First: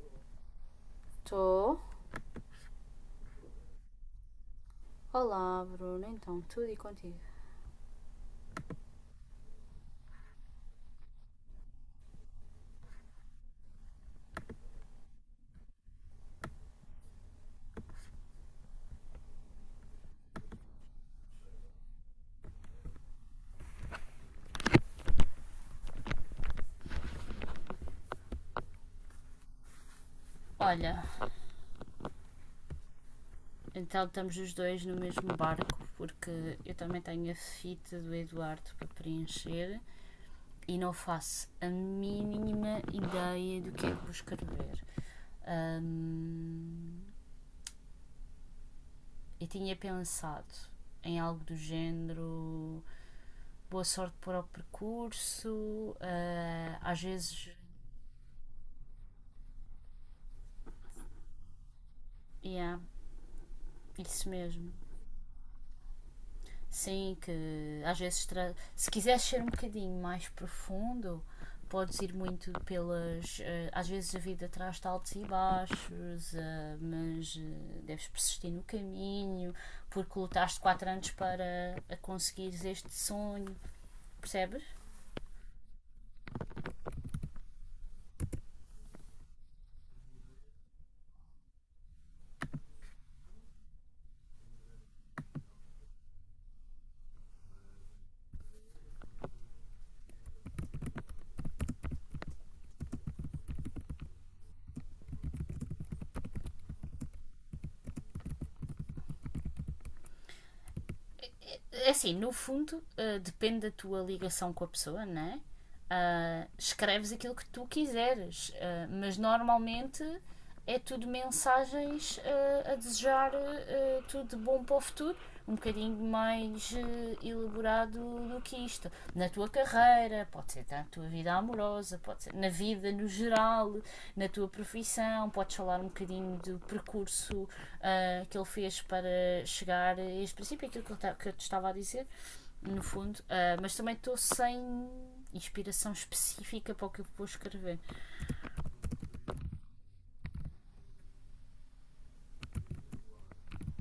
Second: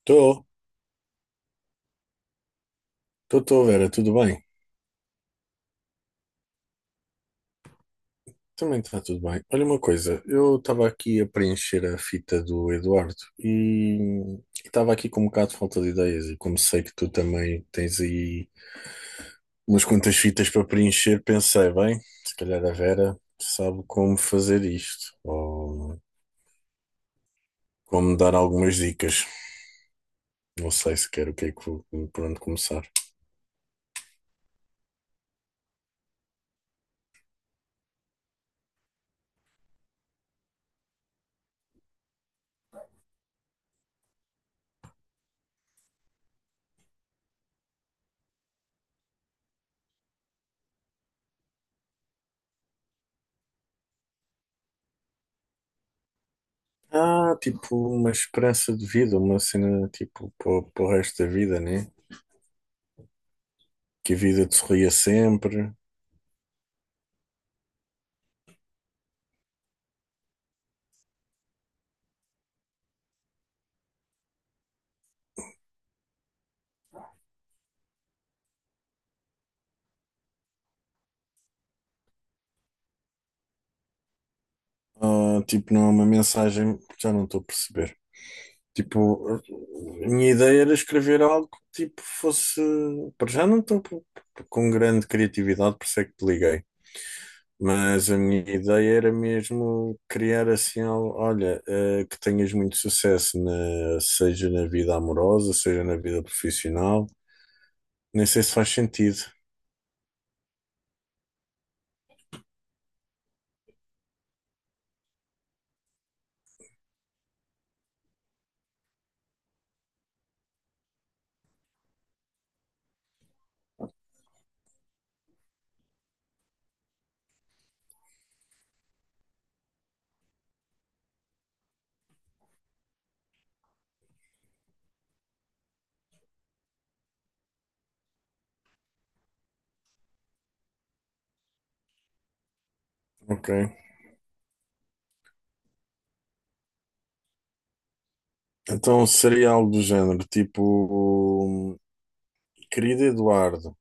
Estou, Estou. estou, Vera, tudo bem? Olá, Bruno. Então, tudo e contigo? Também está tudo bem. Olha, uma coisa, eu estava aqui a preencher a fita do Eduardo e estava aqui com um bocado de falta de ideias, e como sei que tu também tens aí umas quantas fitas para preencher, pensei, bem, se calhar a Vera sabe como fazer isto ou como dar algumas dicas. Não sei Olha, sequer o que é que por onde começar. então estamos os dois no mesmo barco, porque eu também tenho a fita do Eduardo para preencher e não faço a mínima ideia do que é que vou escrever. Hum, eu tinha pensado em algo do género boa sorte para o percurso, às Ah, vezes, tipo, uma esperança de vida, uma cena tipo para o resto da vida, né? yeah, Que a isso vida te mesmo. sorria sempre. Sim, que às vezes se quiseres ser um bocadinho mais profundo, podes ir muito pelas. Às vezes a vida traz-te altos e baixos, mas deves persistir no caminho, porque lutaste quatro anos para a conseguires este sonho, percebes? Ah, tipo, não é uma mensagem, já não estou a perceber. Tipo, a minha ideia era escrever algo que tipo fosse. Para já não estou com grande criatividade, por isso é que te liguei. Mas a minha ideia era mesmo criar assim algo, olha, que tenhas muito sucesso, seja na vida amorosa, seja na vida profissional. Nem sei se faz sentido. É assim, no fundo, depende da tua ligação com a pessoa, não é? Escreves aquilo que tu quiseres, mas normalmente é tudo mensagens a desejar tudo de bom para o futuro, um bocadinho mais elaborado do que isto. Na tua carreira, pode ser na tua vida amorosa, pode ser na vida no geral, na tua profissão, podes falar um bocadinho do percurso que ele fez para chegar a este princípio, aquilo que eu te estava a dizer, no fundo. Ok. Ah, mas também estou sem inspiração específica para o que eu vou escrever. Então seria algo do género, tipo, querido Eduardo,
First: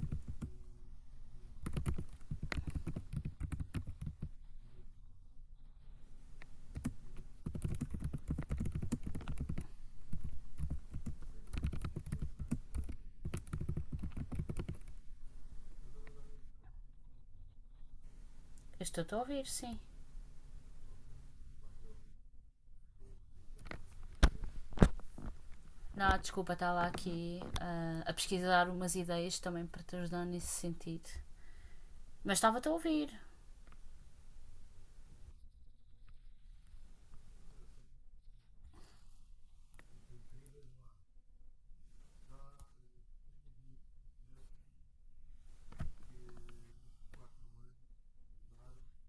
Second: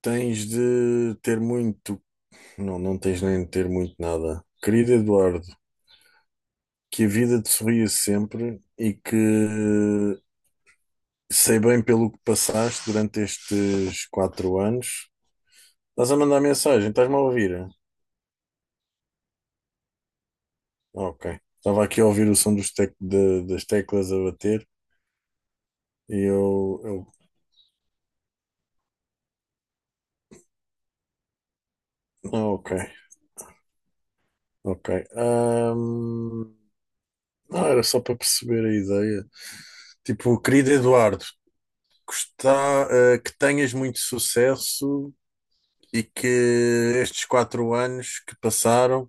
tens de ter muito. Não, não tens nem de ter muito nada. Querido Eduardo, que a vida te sorria sempre e que sei bem pelo que passaste durante estes 4 anos. Estás a mandar mensagem, estás-me a ouvir? Eu estou-te a ouvir, sim. Ok. Estava aqui a ouvir o som dos das teclas a bater e Não, desculpa, está eu, lá eu... aqui a pesquisar umas ideias também para te ajudar nesse sentido. Mas estava-te Ok, a ouvir. ok. Ahm, Não, era só para perceber a ideia. Tipo, querido Eduardo, gostar, que tenhas muito sucesso e que estes 4 anos que passaram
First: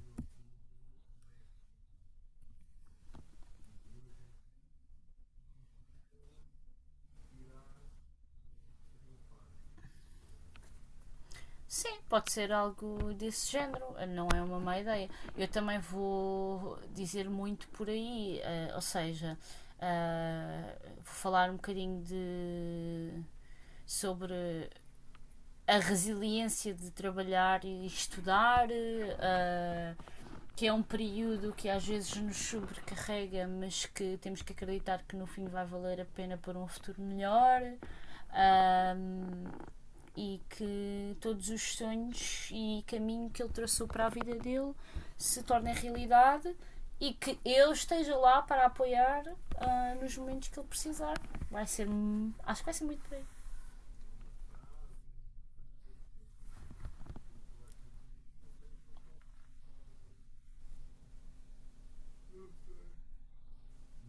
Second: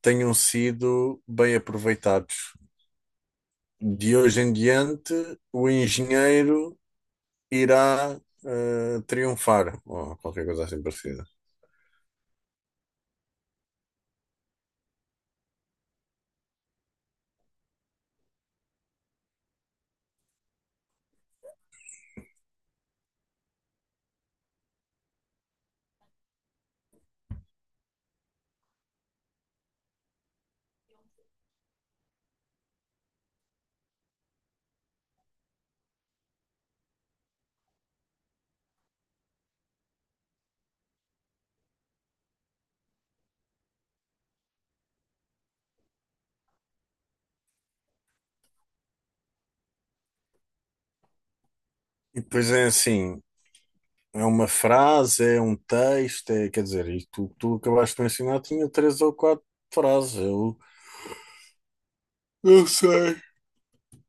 tenham sido bem aproveitados. De hoje em diante, o engenheiro irá triunfar, ou qualquer coisa assim parecida. Sim, pode ser algo desse género, não é uma má ideia. Eu também vou dizer muito por aí, ou seja, vou falar um bocadinho de sobre a resiliência de trabalhar e estudar, ah, que é um período que às vezes nos sobrecarrega, mas que temos que acreditar que no fim vai valer a pena por um futuro melhor. ahm, e que todos os sonhos e caminho que ele traçou para a vida dele se tornem realidade e que eu esteja lá para apoiar nos momentos que ele precisar. Vai ser. E depois Acho que é vai ser muito assim, bem. é uma frase, é um texto, é, quer dizer, e tu, tu acabaste de me ensinar, tinha três ou quatro frases. Eu não sei.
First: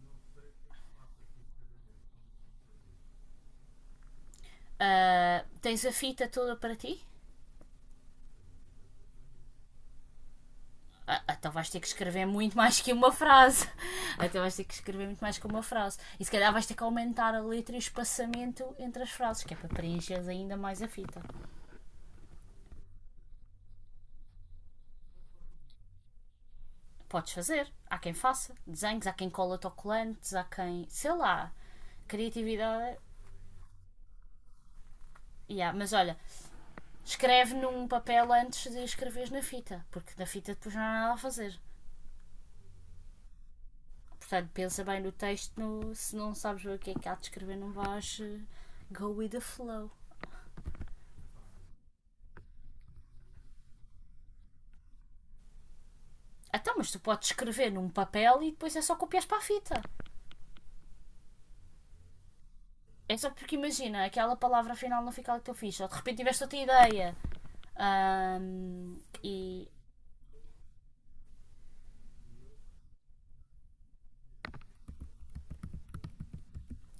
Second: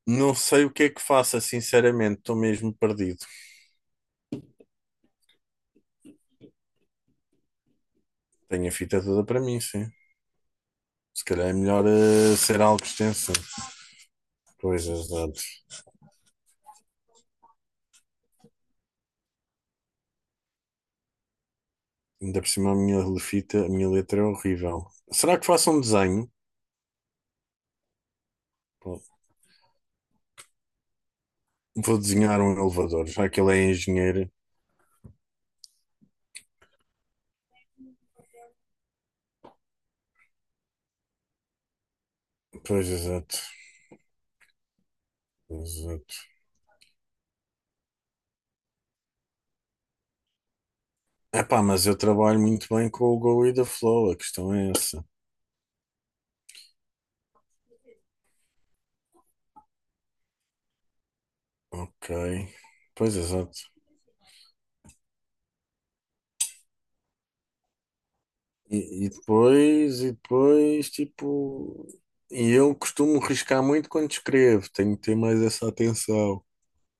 Não sei o que é que faça, sinceramente, estou mesmo perdido. Ah, tens a fita toda para ti? Tenho a fita toda para mim, sim. Ah, Se calhar então é vais ter melhor que escrever muito ser mais algo que uma extenso. frase. Ah, Então vais ter que Pois, escrever muito mais exato. que uma frase. E se calhar vais ter que aumentar a letra e o espaçamento entre as frases, que é para preencheres ainda mais a fita. Ainda por cima a minha letra é horrível. Será que faço um desenho? Podes fazer. Há quem faça Pô, desenhos, há quem cola autocolantes, há quem. Sei lá. vou desenhar um Criatividade. elevador, já que ele é engenheiro. Yeah, mas olha, escreve num papel antes de escreveres na fita, porque na fita depois não há nada a fazer. Pois, exato. Portanto, pensa bem no texto, se Exato. não sabes o que é que há de escrever, não vais go with the flow. Epá, mas eu trabalho muito bem com o Go e da Flow, a questão é essa. Então, mas tu podes escrever num papel e depois é só copias para a fita. Ok. É Pois, só porque exato. imagina, aquela palavra final não fica ali que tu fiz, ou de repente tiveste outra ideia. Ahm, E, e e. depois, e depois, tipo... E eu costumo riscar muito quando escrevo, tenho que ter mais essa atenção.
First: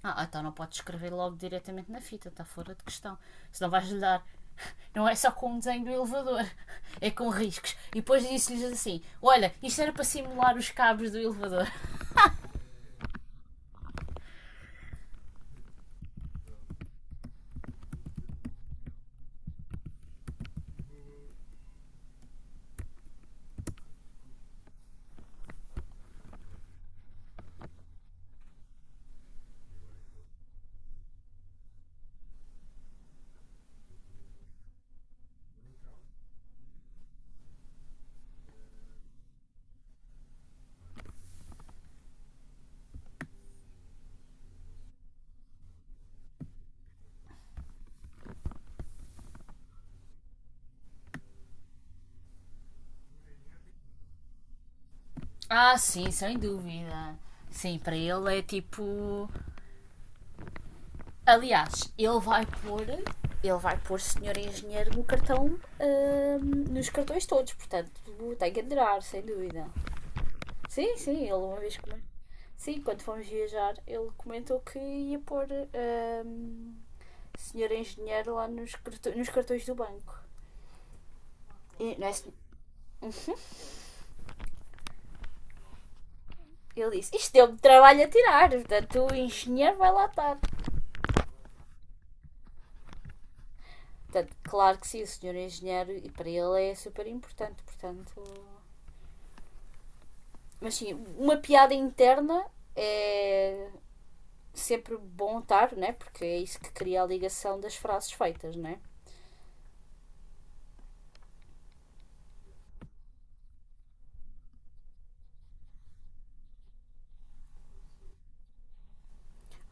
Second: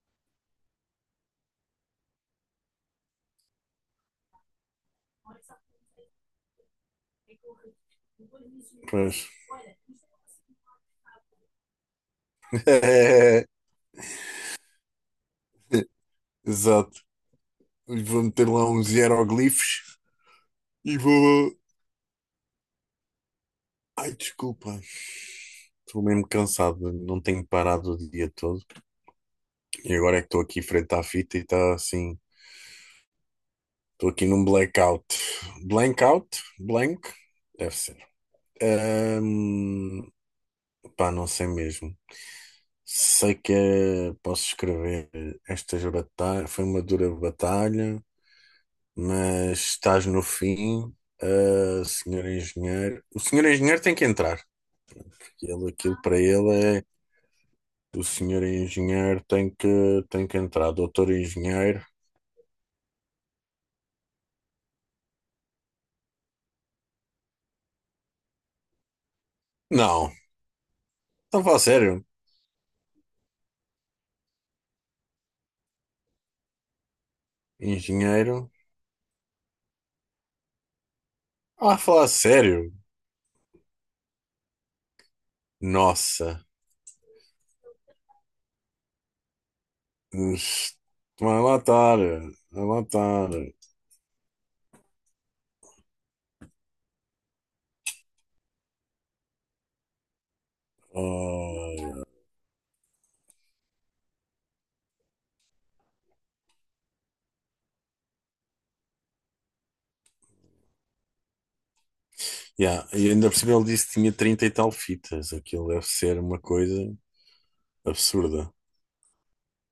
Ah, então não podes escrever logo diretamente na fita, está fora de questão. Senão vais lhe dar. Não é só com o desenho do elevador, é com riscos. E depois disse-lhes assim: Pois. Olha, isto era para simular os cabos do elevador. Exato. Vou meter lá uns hieroglifos. E vou. Ai, desculpa. Estou mesmo cansado, não tenho parado o dia todo. E agora é que estou aqui frente à fita e está assim. Estou aqui num blackout. Blackout? Blank? Deve ser. Ahm, pá, não sei mesmo. Sei que posso escrever estas batalhas. Foi uma dura batalha, mas estás no fim. Ah, senhor engenheiro. O senhor engenheiro tem que entrar. Ele, Ah, aquilo sim, para sem ele é... dúvida. Sim, para O ele é senhor tipo. engenheiro tem que entrar. Doutor engenheiro. Aliás, ele vai pôr senhor engenheiro no cartão, hum, nos cartões todos, portanto, tem que aderar, sem dúvida. Não, Sim, sim, ele não a uma falar vez comentou. sério. Sim, quando fomos viajar, ele comentou que ia pôr hum, senhor engenheiro lá Engenheiro. Nos cartões do banco. Ah, a E, falar não é, sério. Nossa. ele disse, isto deu-me trabalho a tirar, portanto o engenheiro vai lá estar. Ux, vai lá estar. Vai lá estar. Portanto, claro que sim, o senhor engenheiro, e para ele é super importante, portanto... Mas sim, uma piada Oh, interna é sempre bom estar, né? Porque é isso que cria a ligação das frases feitas, né? yeah. E ainda por cima ele disse que tinha trinta e tal fitas. Aquilo deve ser uma coisa absurda.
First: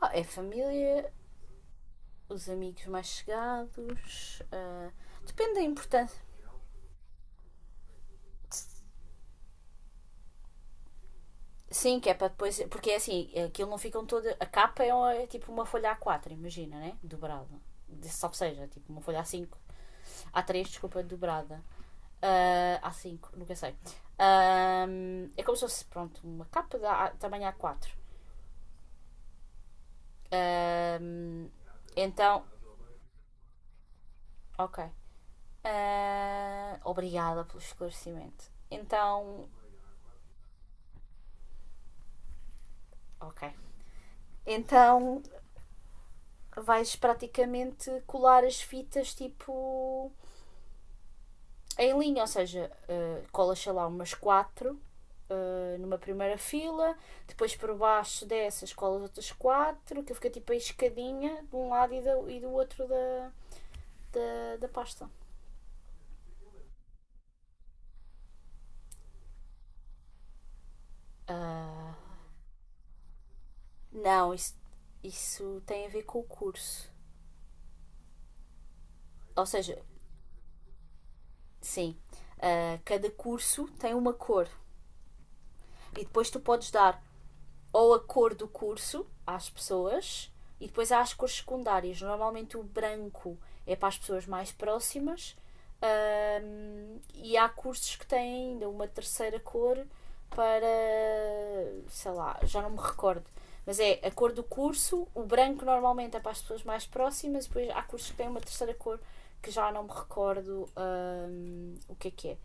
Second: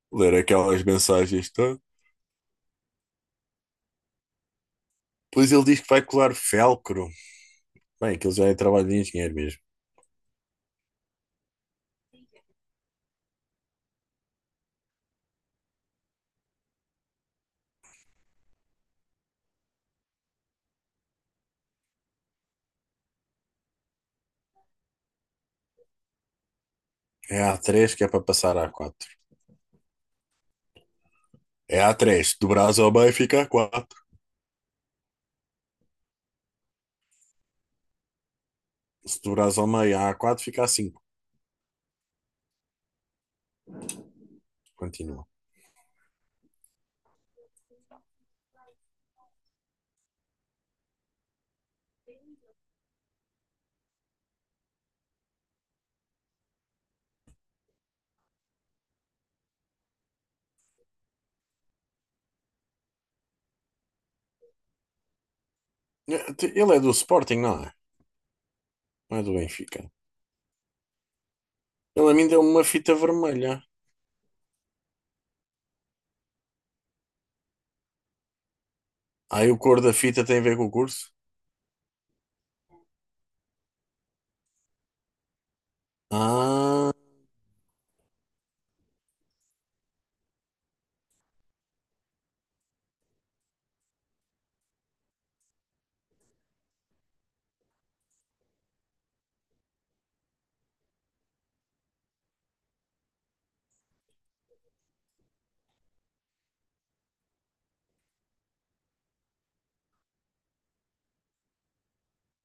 Ah, é Ler aquelas família, mensagens todas. os amigos mais chegados. Pois, Depende da ele diz que vai importância. colar felcro. Bem, aquilo já é trabalho de engenheiro mesmo. Sim, que é para depois. Porque é assim, aquilo não ficam toda. A capa é, é tipo uma folha A4, imagina, né? Dobrada. Salvo seja, tipo uma folha A5. A três desculpa, dobrada. Ah, a cinco nunca sei. É como se fosse, pronto, uma capa da também É tamanho a A4. três que é para passar a A4. Ahm, É a três, então, do Brasil ao meio fica a quatro. ok. Ah, obrigada pelo esclarecimento. Se do Então, Brasil ao meio a quatro fica a cinco. ok. Então Continua. vais praticamente colar as fitas tipo em linha, ou seja, colas sei lá umas quatro numa primeira fila, depois por baixo dessas colas outras quatro, que fica tipo a escadinha de um lado e e do outro da pasta. Ele é do Sporting, não é? Não é do Benfica. Ah, Ele a mim deu uma fita vermelha. não, isso tem a ver com o curso. Ou Aí o seja, cor da fita tem a ver com o curso? sim, cada curso tem uma cor e depois tu podes Ah, dar ou a cor do curso às pessoas e depois há as cores secundárias. Normalmente o branco é para as pessoas mais próximas, e há cursos que têm ainda uma terceira cor para sei lá, já não me recordo. Mas é a cor do curso, o branco normalmente é para as pessoas mais próximas, e depois há cursos que têm uma terceira cor que já não me recordo o que é que é.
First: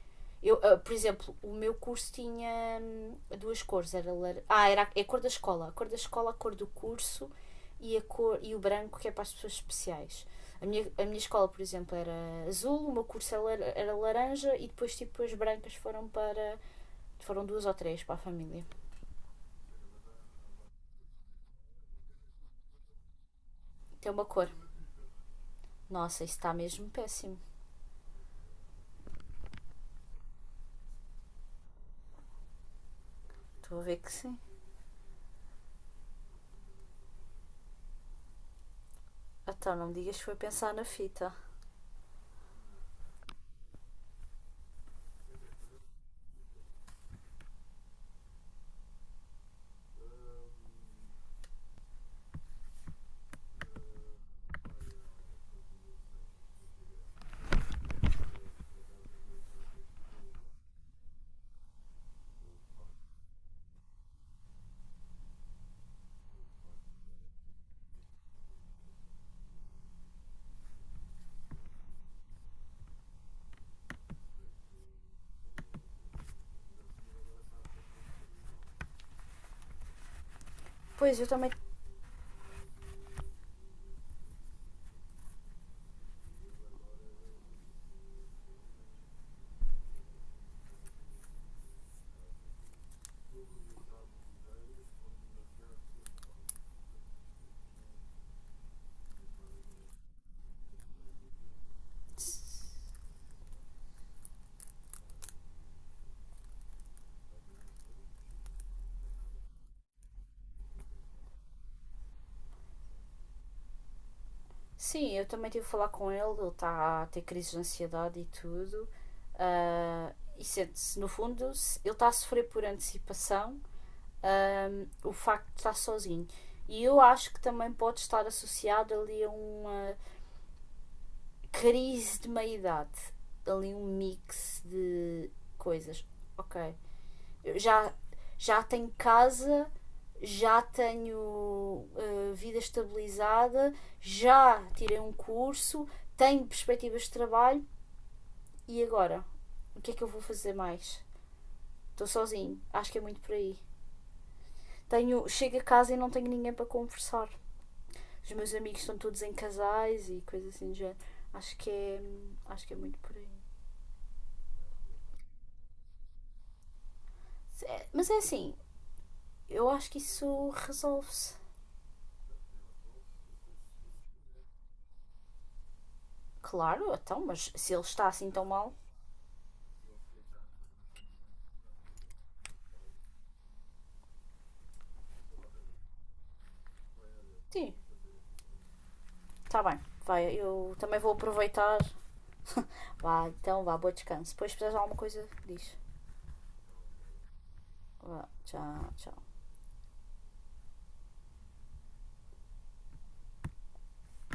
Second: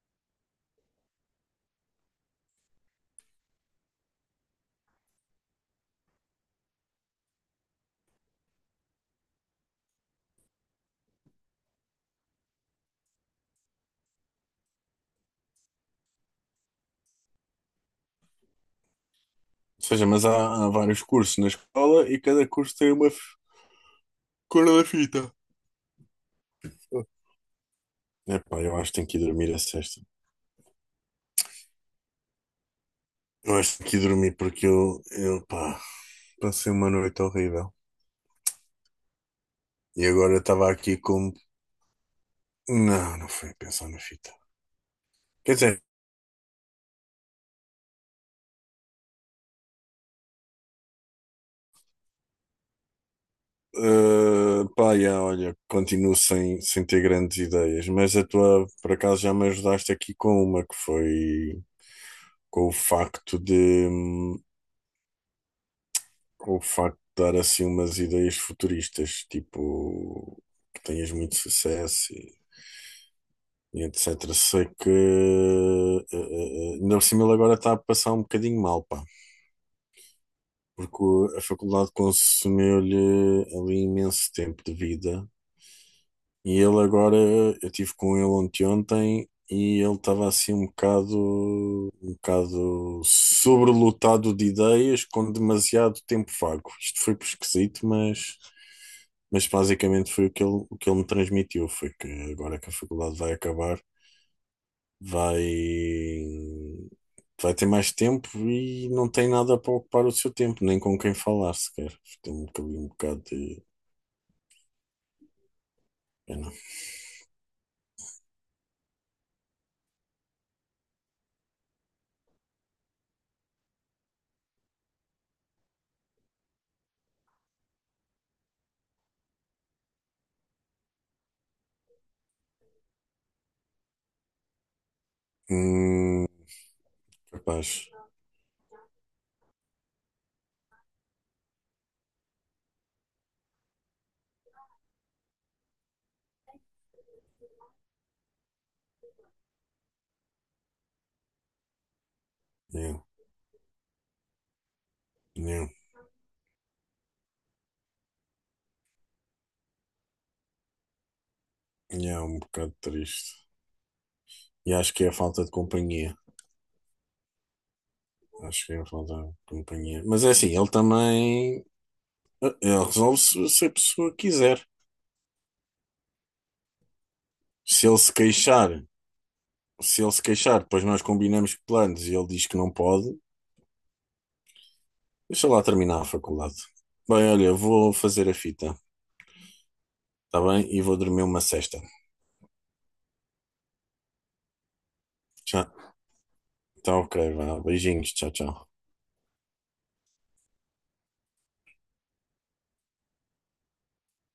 Eu, por exemplo, o meu curso tinha duas cores. Era lar... Ah, era é a cor da escola. A cor da escola, a cor do curso e, a cor, e o branco, que é para as pessoas especiais. A minha escola, por exemplo, era azul, o meu curso era, era laranja e depois, tipo, as brancas foram para. Foram duas ou três para a família. ou seja, mas há vários cursos na escola e cada curso tem uma Tem uma cor. cor da fita. Nossa, isso está mesmo péssimo. Epá, eu acho que tenho que ir dormir a sexta. Eu acho que Estou a tenho que ver ir que dormir sim. porque eu, pá, passei uma noite horrível. Então, não me E digas que agora foi eu estava pensar na aqui fita. como. Não, não foi a pensar na fita. Quer dizer, pá, yeah, olha, continuo sem ter grandes ideias, mas a tua, por acaso, já me ajudaste aqui com uma que foi com o facto de, com o facto de dar assim umas ideias futuristas, tipo que tenhas muito sucesso e etc. Sei que, ainda por cima, ele agora está a passar um bocadinho mal, pá, porque Pois, eu a também. faculdade consumeu-lhe ali imenso tempo de vida. E ele agora, eu estive com ele ontem, ontem, e ele estava assim um bocado sobrelotado de ideias, com demasiado tempo vago. Isto foi esquisito, mas, basicamente foi o que ele me transmitiu, foi que agora que a faculdade vai acabar, vai, vai ter mais tempo e não tem nada para ocupar o seu tempo, nem com quem falar sequer. Tem um bocado de Sim, eu também tive a falar com ele, ele pena. está a ter crises de ansiedade e tudo. ah, e sente-se, no fundo, ele está a sofrer por antecipação, ah, o facto de estar sozinho. E eu acho que também pode estar associado ali a uma crise de meia-idade, ali um mix de coisas. Hum, Ok, eu capaz. já, já tenho casa, já tenho vida estabilizada, já tirei um curso, tenho perspectivas de trabalho e agora? O que é que eu vou fazer mais? Estou sozinho, acho Yeah, que é muito por aí. Tenho, chego a yeah. casa e não tenho ninguém para conversar. Os meus amigos estão todos em casais e coisas assim do género. Acho que é, E é um acho que bocado é muito por aí. triste. E acho que é a falta de companhia. É, mas é assim, Acho que é a falta de eu acho que companhia. Mas é assim, isso ele resolve-se. também ele resolve se, se a pessoa quiser. Claro, então, mas se ele Se ele está se assim tão mal, queixar, se ele se queixar, depois nós combinamos planos e ele diz que não pode, deixa lá terminar a faculdade. Bem, olha, sim, vou fazer a fita, tá bem, vai, tá bem? eu E vou também vou dormir uma aproveitar. sesta. Vá, então, vá, bom descanso. Depois, se precisares de alguma coisa, Tchau. diz. Tá, ok, vá. Beijinhos, Vá, tchau, tchau. tchau, tchau.